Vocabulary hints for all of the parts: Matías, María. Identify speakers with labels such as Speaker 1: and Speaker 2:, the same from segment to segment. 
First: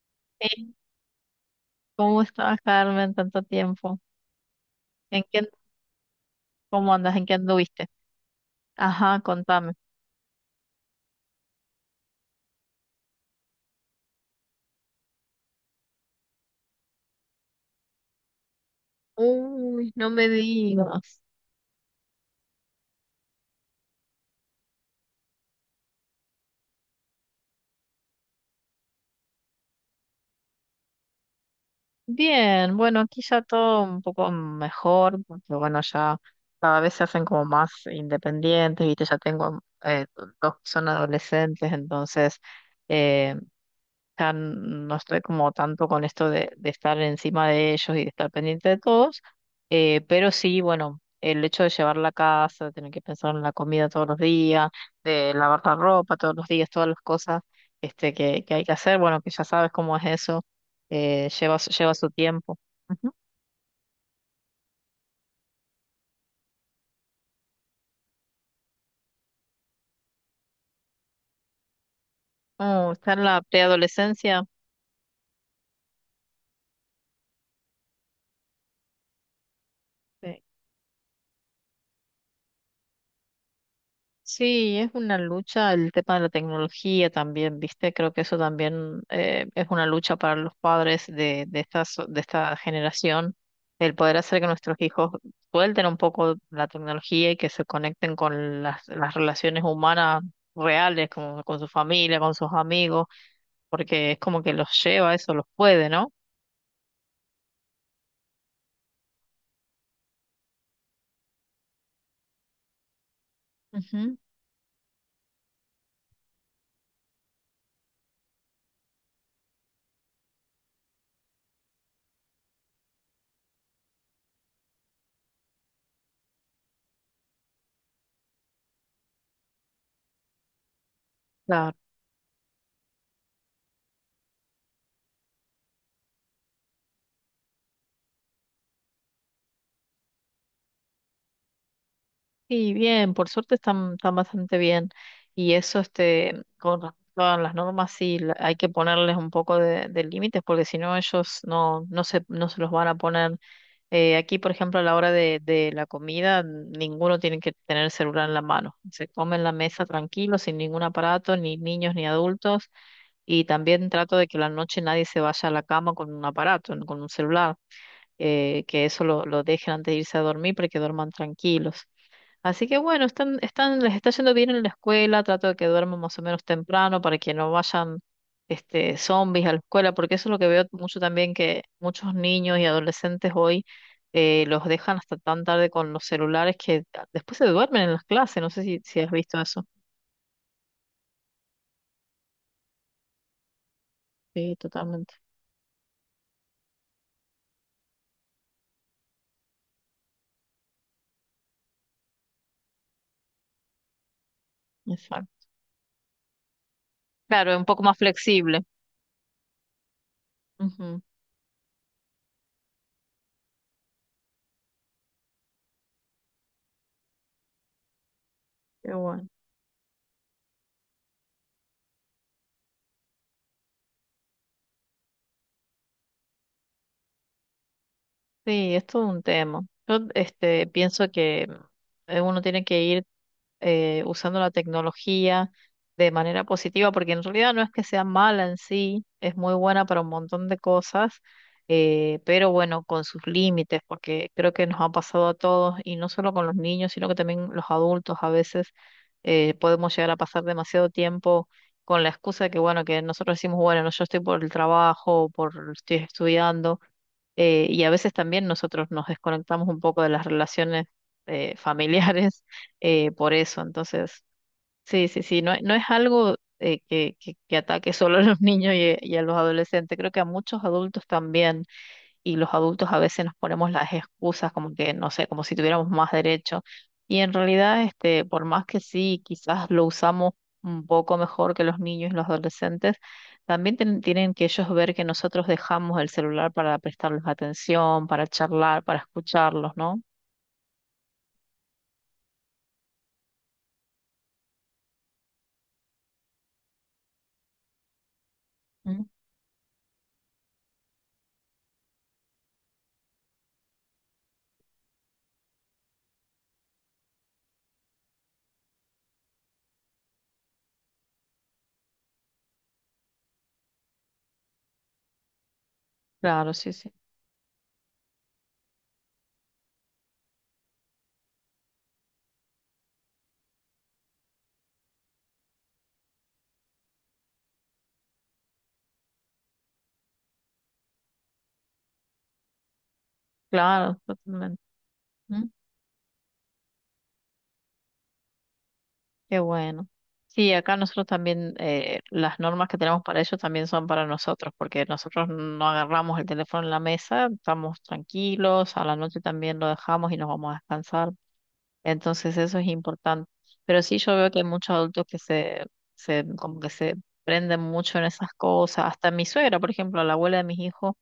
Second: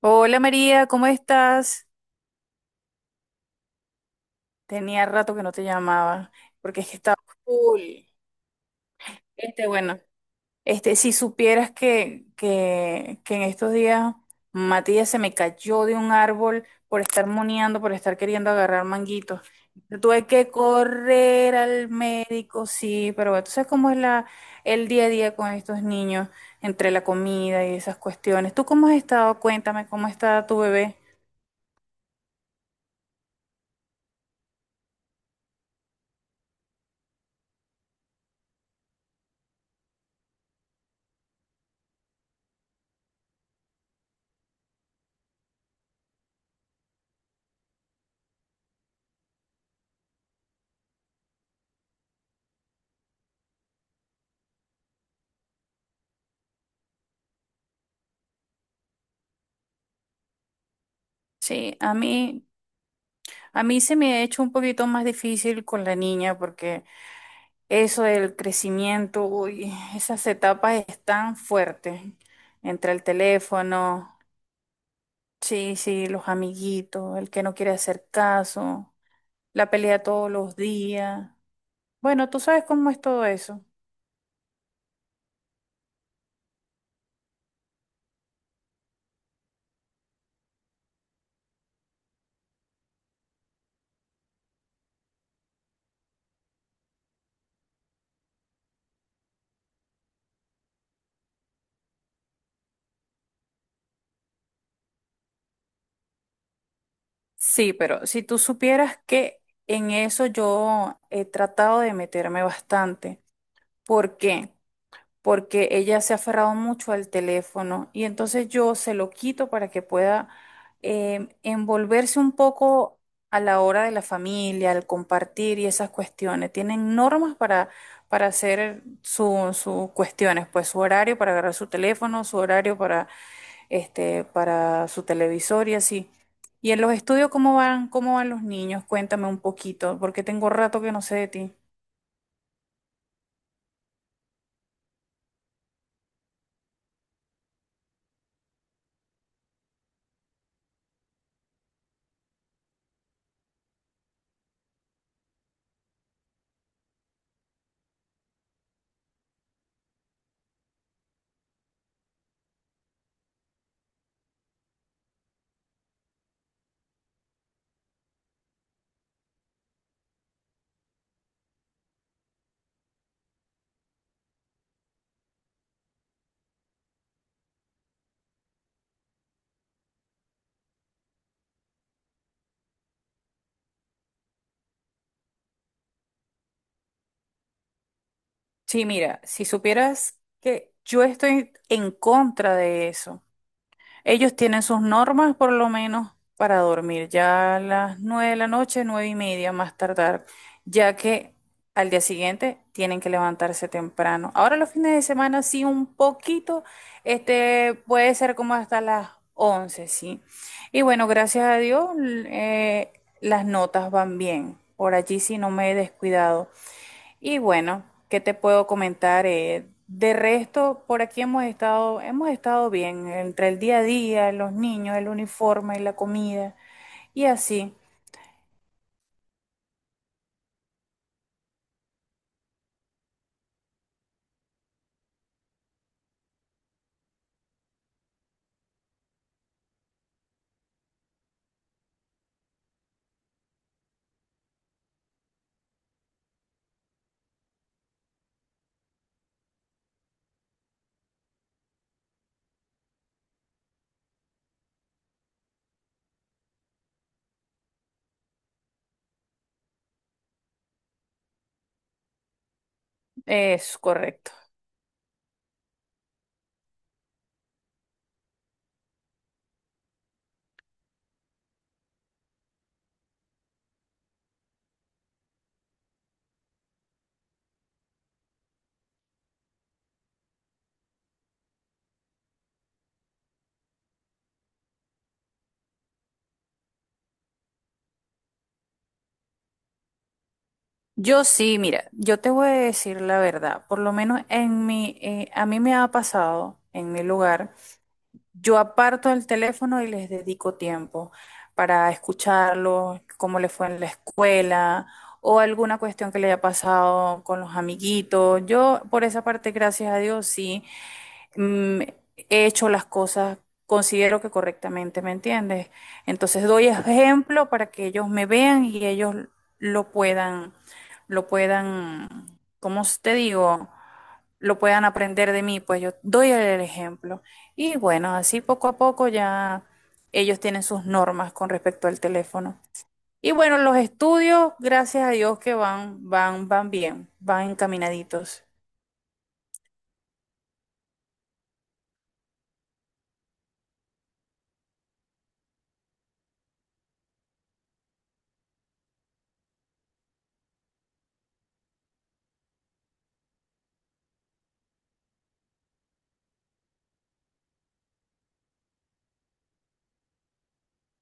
Speaker 1: Hola
Speaker 2: Sí,
Speaker 1: María, ¿cómo estás?
Speaker 2: ¿cómo estás, Carmen, tanto tiempo?
Speaker 1: Tenía
Speaker 2: ¿En
Speaker 1: rato que
Speaker 2: qué,
Speaker 1: no te llamaba, porque es
Speaker 2: cómo
Speaker 1: que
Speaker 2: andas?
Speaker 1: estaba
Speaker 2: ¿En qué
Speaker 1: full.
Speaker 2: anduviste? Ajá, contame.
Speaker 1: Bueno, si supieras que en estos días Matías se me cayó de un árbol por estar moneando, por estar queriendo agarrar manguitos.
Speaker 2: Uy, no
Speaker 1: Tuve
Speaker 2: me
Speaker 1: que
Speaker 2: digas.
Speaker 1: correr al médico, sí, pero bueno, tú sabes cómo es el día a día con estos niños, entre la comida y esas cuestiones. ¿Tú cómo has estado? Cuéntame, ¿cómo está tu bebé?
Speaker 2: Bien, bueno, aquí ya todo un poco mejor, porque bueno, ya cada vez se hacen como más independientes, ¿viste? Ya tengo dos que son adolescentes, entonces eh, sea, no estoy como tanto con esto de estar encima de ellos y de estar pendiente de todos, pero sí, bueno, el hecho de llevar la casa, de tener que pensar en la comida todos los días, de lavar la ropa todos los días, todas las cosas que hay que hacer, bueno, que ya sabes cómo es eso, lleva,
Speaker 1: Sí,
Speaker 2: lleva su tiempo. Ujú.
Speaker 1: a mí se me ha hecho un poquito más difícil con la niña porque eso del crecimiento, uy, esas etapas están fuertes.
Speaker 2: Oh,
Speaker 1: Entre el
Speaker 2: está en la
Speaker 1: teléfono,
Speaker 2: preadolescencia.
Speaker 1: sí, sí, los amiguitos, el que no quiere hacer caso, la pelea todos los días. Bueno, tú sabes cómo es todo eso.
Speaker 2: Sí, es una lucha el tema de la tecnología también, ¿viste? Creo que eso también es una lucha para los padres de esta, de esta generación, el poder hacer que nuestros hijos suelten un poco la tecnología y que se conecten con las relaciones humanas reales, con su familia, con sus amigos, porque es como que los lleva, eso los puede, ¿no?
Speaker 1: Sí, pero si tú supieras que en eso yo he tratado de meterme bastante.
Speaker 2: Ujú.
Speaker 1: ¿Por qué? Porque ella se ha aferrado mucho al teléfono y entonces yo se lo quito para que pueda envolverse un poco a la hora de la familia, al compartir y esas cuestiones. Tienen normas para hacer sus cuestiones, pues su horario para agarrar su teléfono, su horario para su televisor y así. ¿Y en los estudios cómo van los niños? Cuéntame un poquito, porque tengo rato que no sé de ti.
Speaker 2: Sí, bien, por suerte están, están bastante bien. Y eso, este, con respecto a las normas, sí, hay que ponerles un poco de límites, porque si no, ellos no, no se, no se los van a poner. Aquí, por ejemplo, a la hora de la comida, ninguno tiene que tener celular en la mano. Se come en la mesa tranquilo, sin ningún aparato, ni niños ni adultos. Y también trato de que la noche nadie se vaya a la cama con un aparato, con un celular. Que eso lo dejen antes de irse a dormir para que duerman tranquilos. Así que bueno, están, están, les está yendo bien en la escuela, trato de que duerman más o menos temprano para que no vayan zombies a la escuela, porque eso es lo que veo mucho también, que muchos niños y adolescentes hoy los dejan hasta tan tarde con los celulares que después se duermen en las clases, no sé si,
Speaker 1: Sí,
Speaker 2: si has
Speaker 1: mira,
Speaker 2: visto
Speaker 1: si
Speaker 2: eso.
Speaker 1: supieras que yo estoy en contra de eso. Ellos
Speaker 2: Sí,
Speaker 1: tienen sus
Speaker 2: totalmente.
Speaker 1: normas, por lo menos, para dormir ya a las nueve de la noche, nueve y media más tardar, ya que al día siguiente tienen que levantarse temprano. Ahora los fines de semana
Speaker 2: Exacto.
Speaker 1: sí un poquito,
Speaker 2: Claro, es un
Speaker 1: este
Speaker 2: poco más
Speaker 1: puede ser como
Speaker 2: flexible.
Speaker 1: hasta las once, sí. Y
Speaker 2: Ujú.
Speaker 1: bueno, gracias a Dios, eh, las notas van bien. Por allí sí no me he descuidado. Y bueno, ¿qué te puedo
Speaker 2: Qué
Speaker 1: comentar?
Speaker 2: bueno.
Speaker 1: De resto, por aquí hemos estado bien, entre el día a día, los niños, el uniforme, la comida, y así
Speaker 2: Sí, es todo un tema. Yo este, pienso que uno tiene que ir usando la tecnología de manera positiva, porque en realidad no es que sea mala en sí, es muy buena para un montón de cosas, pero bueno, con sus límites, porque creo que nos ha pasado a todos, y no solo con los niños, sino que también los adultos a veces podemos llegar a pasar demasiado tiempo con la excusa de que, bueno, que nosotros decimos, bueno, no, yo estoy por el trabajo, por estoy estudiando y a veces también nosotros nos desconectamos un poco de las relaciones familiares por eso.
Speaker 1: es
Speaker 2: Entonces,
Speaker 1: correcto.
Speaker 2: sí, sí, sí, no, no es algo que ataque solo a los niños y a los adolescentes, creo que a muchos adultos también y los adultos a veces nos ponemos las excusas como que, no sé, como si tuviéramos más derecho. Y en realidad, este, por más que sí, quizás lo usamos un poco mejor que los niños y los adolescentes, también tienen que ellos ver que nosotros dejamos el celular para prestarles atención, para charlar, para escucharlos, ¿no?
Speaker 1: Yo sí, mira, yo te voy a decir la verdad, por lo menos en mi, a mí me ha pasado en mi lugar. Yo
Speaker 2: Mm.
Speaker 1: aparto el teléfono y les dedico tiempo para escucharlos, cómo les fue en la escuela o alguna cuestión que le haya pasado con los amiguitos. Yo, por esa parte, gracias a Dios, sí, mm, he hecho las cosas, considero que correctamente, ¿me entiendes? Entonces
Speaker 2: Claro,
Speaker 1: doy
Speaker 2: sí, sí.
Speaker 1: ejemplo para que ellos me vean y ellos lo puedan, lo puedan, ¿cómo te digo? Lo puedan aprender de mí, pues yo doy el ejemplo. Y bueno, así poco a poco ya ellos tienen sus normas con respecto al teléfono. Y bueno, los
Speaker 2: Claro,
Speaker 1: estudios,
Speaker 2: totalmente.
Speaker 1: gracias a Dios que van, van bien, van encaminaditos.
Speaker 2: Qué bueno. Sí, acá nosotros también, las normas que tenemos para ellos también son para nosotros, porque nosotros no agarramos el teléfono en la mesa, estamos tranquilos, a la noche también lo dejamos y nos vamos a descansar. Entonces eso es importante. Pero sí yo veo que hay muchos adultos que se como que se prenden mucho en esas cosas. Hasta mi suegra, por ejemplo, la abuela de mis hijos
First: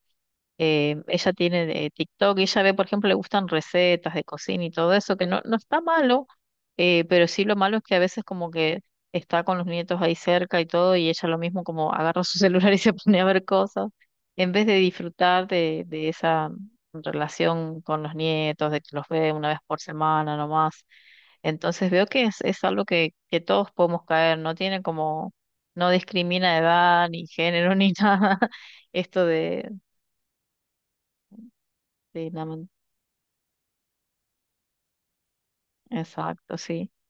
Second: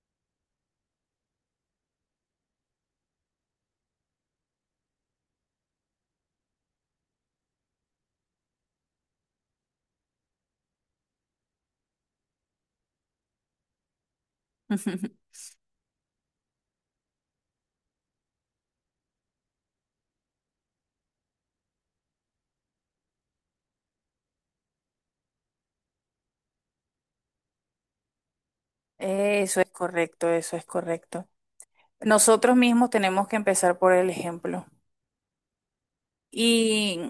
Speaker 2: ella tiene TikTok y ella ve, por ejemplo, le gustan recetas de cocina y todo eso, que no, no está malo, pero sí lo malo es que a veces como que está con los nietos ahí cerca y todo, y ella lo mismo como agarra su celular y se pone a ver cosas, en vez de disfrutar de esa relación con los nietos, de que los ve una vez por semana nomás. Entonces veo que es algo que todos podemos caer, no tiene como, no discrimina edad, ni género, ni nada, esto
Speaker 1: Eso es correcto, eso es correcto.
Speaker 2: de la.
Speaker 1: Nosotros mismos tenemos que empezar por el ejemplo.
Speaker 2: Exacto, sí.
Speaker 1: Y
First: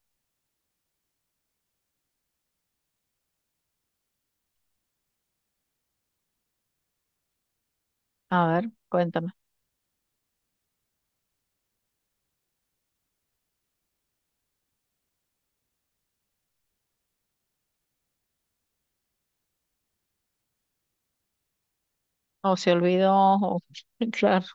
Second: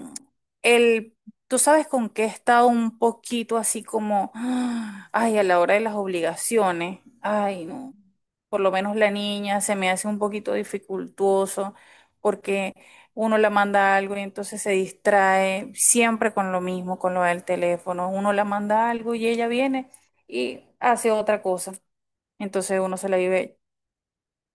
Speaker 1: el, tú sabes con qué he estado un poquito así como, ah, ay, a la hora de las obligaciones, ay, no,
Speaker 2: A
Speaker 1: por
Speaker 2: ver,
Speaker 1: lo menos la
Speaker 2: cuéntame.
Speaker 1: niña se me hace un poquito dificultuoso porque uno la manda algo y entonces se distrae siempre con lo mismo, con lo del teléfono, uno la manda algo y ella viene y hace otra cosa,
Speaker 2: O se
Speaker 1: entonces uno se
Speaker 2: olvidó,
Speaker 1: la vive.
Speaker 2: o... Claro.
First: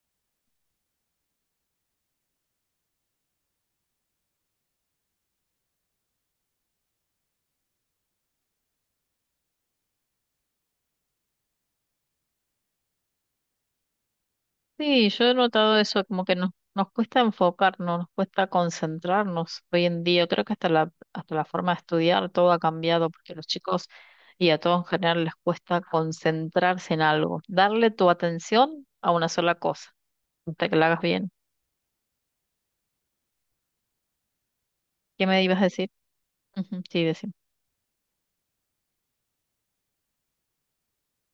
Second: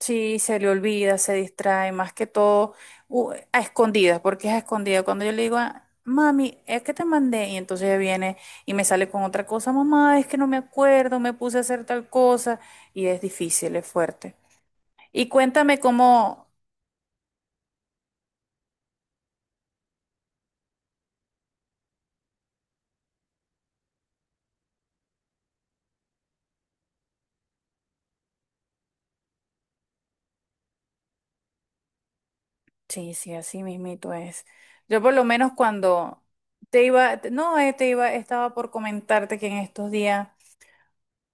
Speaker 1: Sí, se le olvida, se distrae, más que todo a escondidas, porque es a escondidas. Cuando yo le digo, "Ah, mami, es que te mandé", y entonces ella viene y me sale con otra cosa, mamá, es que no me acuerdo, me puse a hacer tal cosa, y es difícil, es fuerte.
Speaker 2: Sí, yo
Speaker 1: Y
Speaker 2: he notado
Speaker 1: cuéntame
Speaker 2: eso, como que
Speaker 1: cómo,
Speaker 2: nos, nos cuesta enfocarnos, nos cuesta concentrarnos hoy en día. Creo que hasta la forma de estudiar todo ha cambiado, porque los chicos y a todos en general les cuesta concentrarse en algo, darle tu atención a una sola cosa, hasta que la hagas bien.
Speaker 1: sí, sí, así mismito es. Yo por lo
Speaker 2: ¿Qué me
Speaker 1: menos
Speaker 2: ibas a decir?
Speaker 1: cuando
Speaker 2: Ujú,
Speaker 1: te
Speaker 2: sí,
Speaker 1: iba,
Speaker 2: decimos.
Speaker 1: no, te iba, estaba por comentarte que en estos días...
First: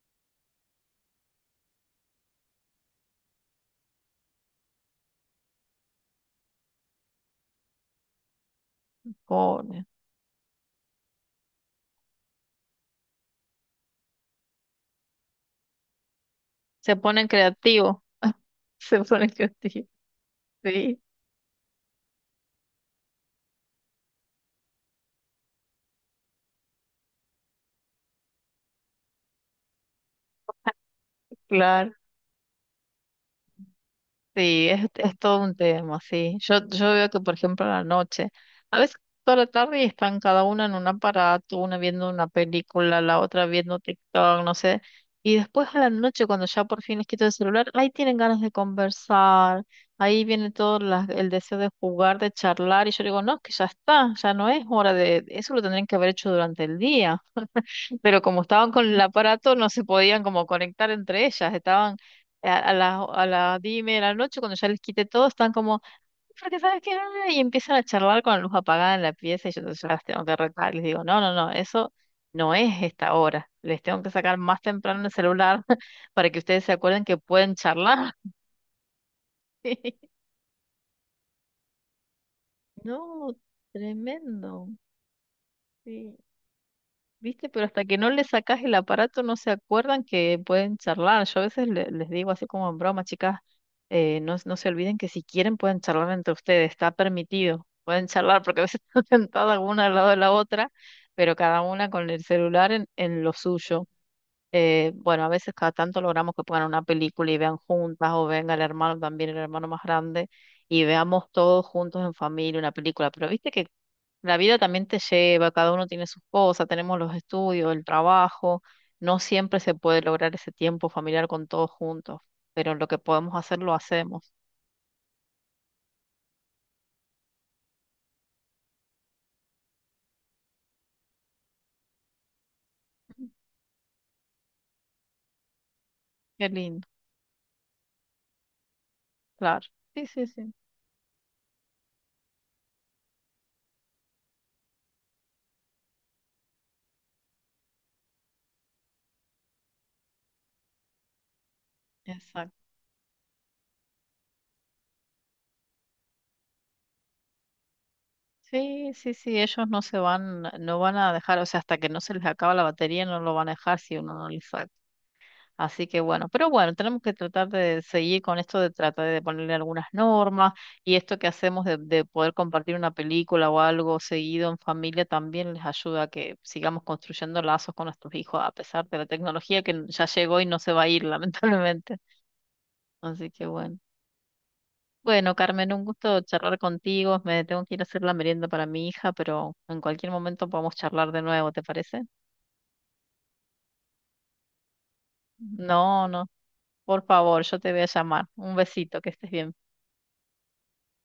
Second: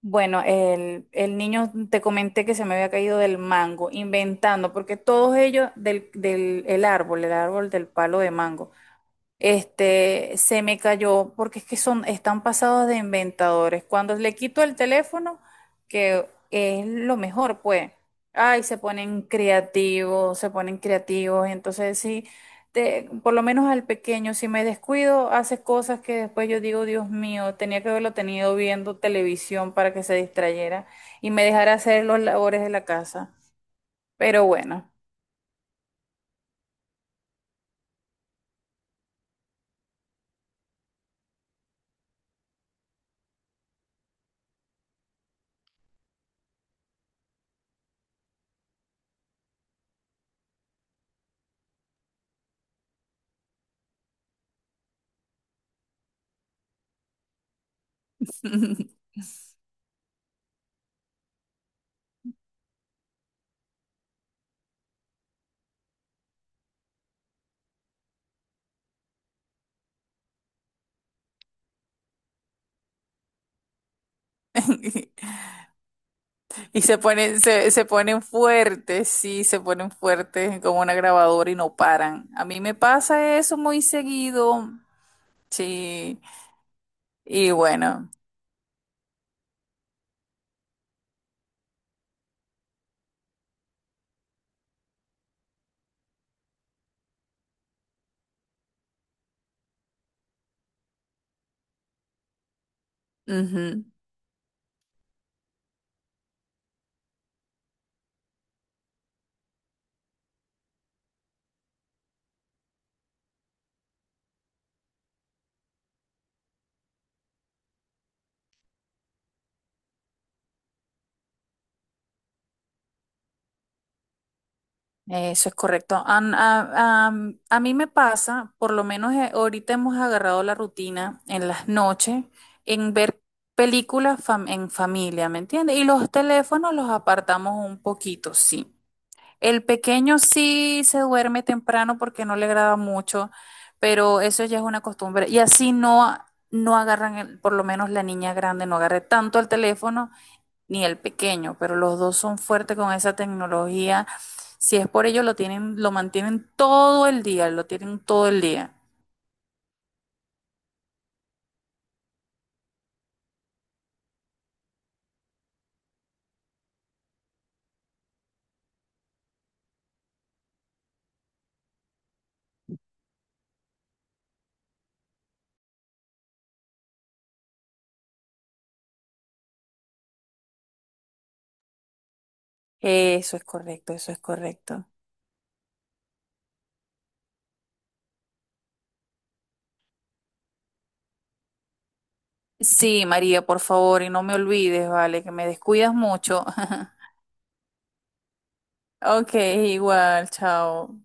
Speaker 1: Bueno, el niño te comenté que se me había caído del mango, inventando, porque todos ellos el árbol del palo de mango. Se me cayó porque es que son, están pasados de inventadores. Cuando le quito el teléfono, que es
Speaker 2: Se
Speaker 1: lo
Speaker 2: ponen
Speaker 1: mejor, pues.
Speaker 2: creativos,
Speaker 1: Ay, se
Speaker 2: se
Speaker 1: ponen
Speaker 2: ponen creativos.
Speaker 1: creativos, se ponen
Speaker 2: Sí,
Speaker 1: creativos. Entonces, sí, por lo menos al pequeño, si me descuido, hace cosas que después yo digo, Dios mío, tenía que haberlo tenido viendo televisión para que se distrayera y me dejara
Speaker 2: claro.
Speaker 1: hacer los labores de la casa. Pero
Speaker 2: Sí,
Speaker 1: bueno.
Speaker 2: es todo un tema, sí. Yo veo que, por ejemplo, a la noche, a veces toda la tarde y están cada una en un aparato, una viendo una película, la otra viendo TikTok, no sé. Y después a la noche, cuando ya por fin les quito el celular, ahí tienen ganas de conversar, ahí viene todo el deseo de jugar, de charlar, y yo digo, no, que ya está, ya no es hora de, eso lo tendrían que haber hecho durante el día, pero como estaban con el aparato, no se podían como conectar entre ellas. Estaban a las diez y media de la noche, cuando ya les quité todo, están como, porque sabes qué, no, ¿no?", y empiezan a charlar con la luz apagada en la pieza y yo entonces las tengo que retar. Les digo, no, no, no, eso no es esta hora. Les tengo que sacar más temprano el celular para que ustedes se
Speaker 1: Y se
Speaker 2: acuerden que
Speaker 1: ponen,
Speaker 2: pueden
Speaker 1: se
Speaker 2: charlar.
Speaker 1: ponen fuertes, sí, se ponen fuertes como una grabadora y no paran. A mí me
Speaker 2: No,
Speaker 1: pasa eso muy
Speaker 2: tremendo.
Speaker 1: seguido,
Speaker 2: Sí.
Speaker 1: sí.
Speaker 2: ¿Viste?
Speaker 1: Y
Speaker 2: Pero hasta que no
Speaker 1: bueno,
Speaker 2: le sacas el aparato no se acuerdan que pueden charlar. Yo a veces les digo así como en broma, chicas, no, no se olviden que si quieren pueden charlar entre ustedes, está permitido. Pueden charlar porque a veces están sentadas una al lado de la otra, pero cada una con el celular en lo
Speaker 1: ujú,
Speaker 2: suyo. Bueno, a veces cada tanto logramos que pongan una película y vean juntas o venga el hermano también, el hermano más grande, y veamos todos juntos en familia una película. Pero viste que la vida también te lleva, cada uno tiene sus cosas, tenemos los estudios, el trabajo, no siempre se puede lograr ese tiempo familiar con todos juntos, pero lo que podemos hacer lo hacemos.
Speaker 1: eso es correcto. A mí me pasa, por lo menos ahorita hemos agarrado la rutina en las noches, en ver en familia, ¿me entiendes? Y los
Speaker 2: Qué
Speaker 1: teléfonos
Speaker 2: lindo,
Speaker 1: los apartamos un poquito, sí. El
Speaker 2: claro. Sí,
Speaker 1: pequeño
Speaker 2: sí, sí.
Speaker 1: sí se duerme temprano porque no le agrada mucho, pero eso ya es una costumbre. Y así no, no agarran, por lo menos la niña grande no agarre tanto el teléfono ni el pequeño, pero los dos son
Speaker 2: Exacto.
Speaker 1: fuertes con esa tecnología. Si es por ello, lo tienen, lo mantienen todo el día, lo tienen todo el día.
Speaker 2: Sí, sí, sí, ellos no se van, no van a dejar, o sea, hasta que no se les acaba la batería no lo van a dejar si uno no les. Así que bueno, pero bueno, tenemos que tratar de seguir con esto de tratar de ponerle algunas normas y esto que hacemos de poder compartir una película o algo seguido en familia también les ayuda a que sigamos construyendo lazos con nuestros hijos a pesar de la tecnología que ya llegó y no se va a ir lamentablemente. Así
Speaker 1: Eso es
Speaker 2: que bueno.
Speaker 1: correcto, eso es correcto.
Speaker 2: Bueno, Carmen, un gusto charlar contigo. Me tengo que ir a hacer la merienda para mi hija, pero en cualquier momento podemos charlar de nuevo, ¿te parece?
Speaker 1: Sí, María, por favor, y no me olvides, vale, que me descuidas
Speaker 2: No, no.
Speaker 1: mucho.
Speaker 2: Por favor, yo te voy a llamar. Un besito, que estés
Speaker 1: Ok,
Speaker 2: bien.
Speaker 1: igual, chao.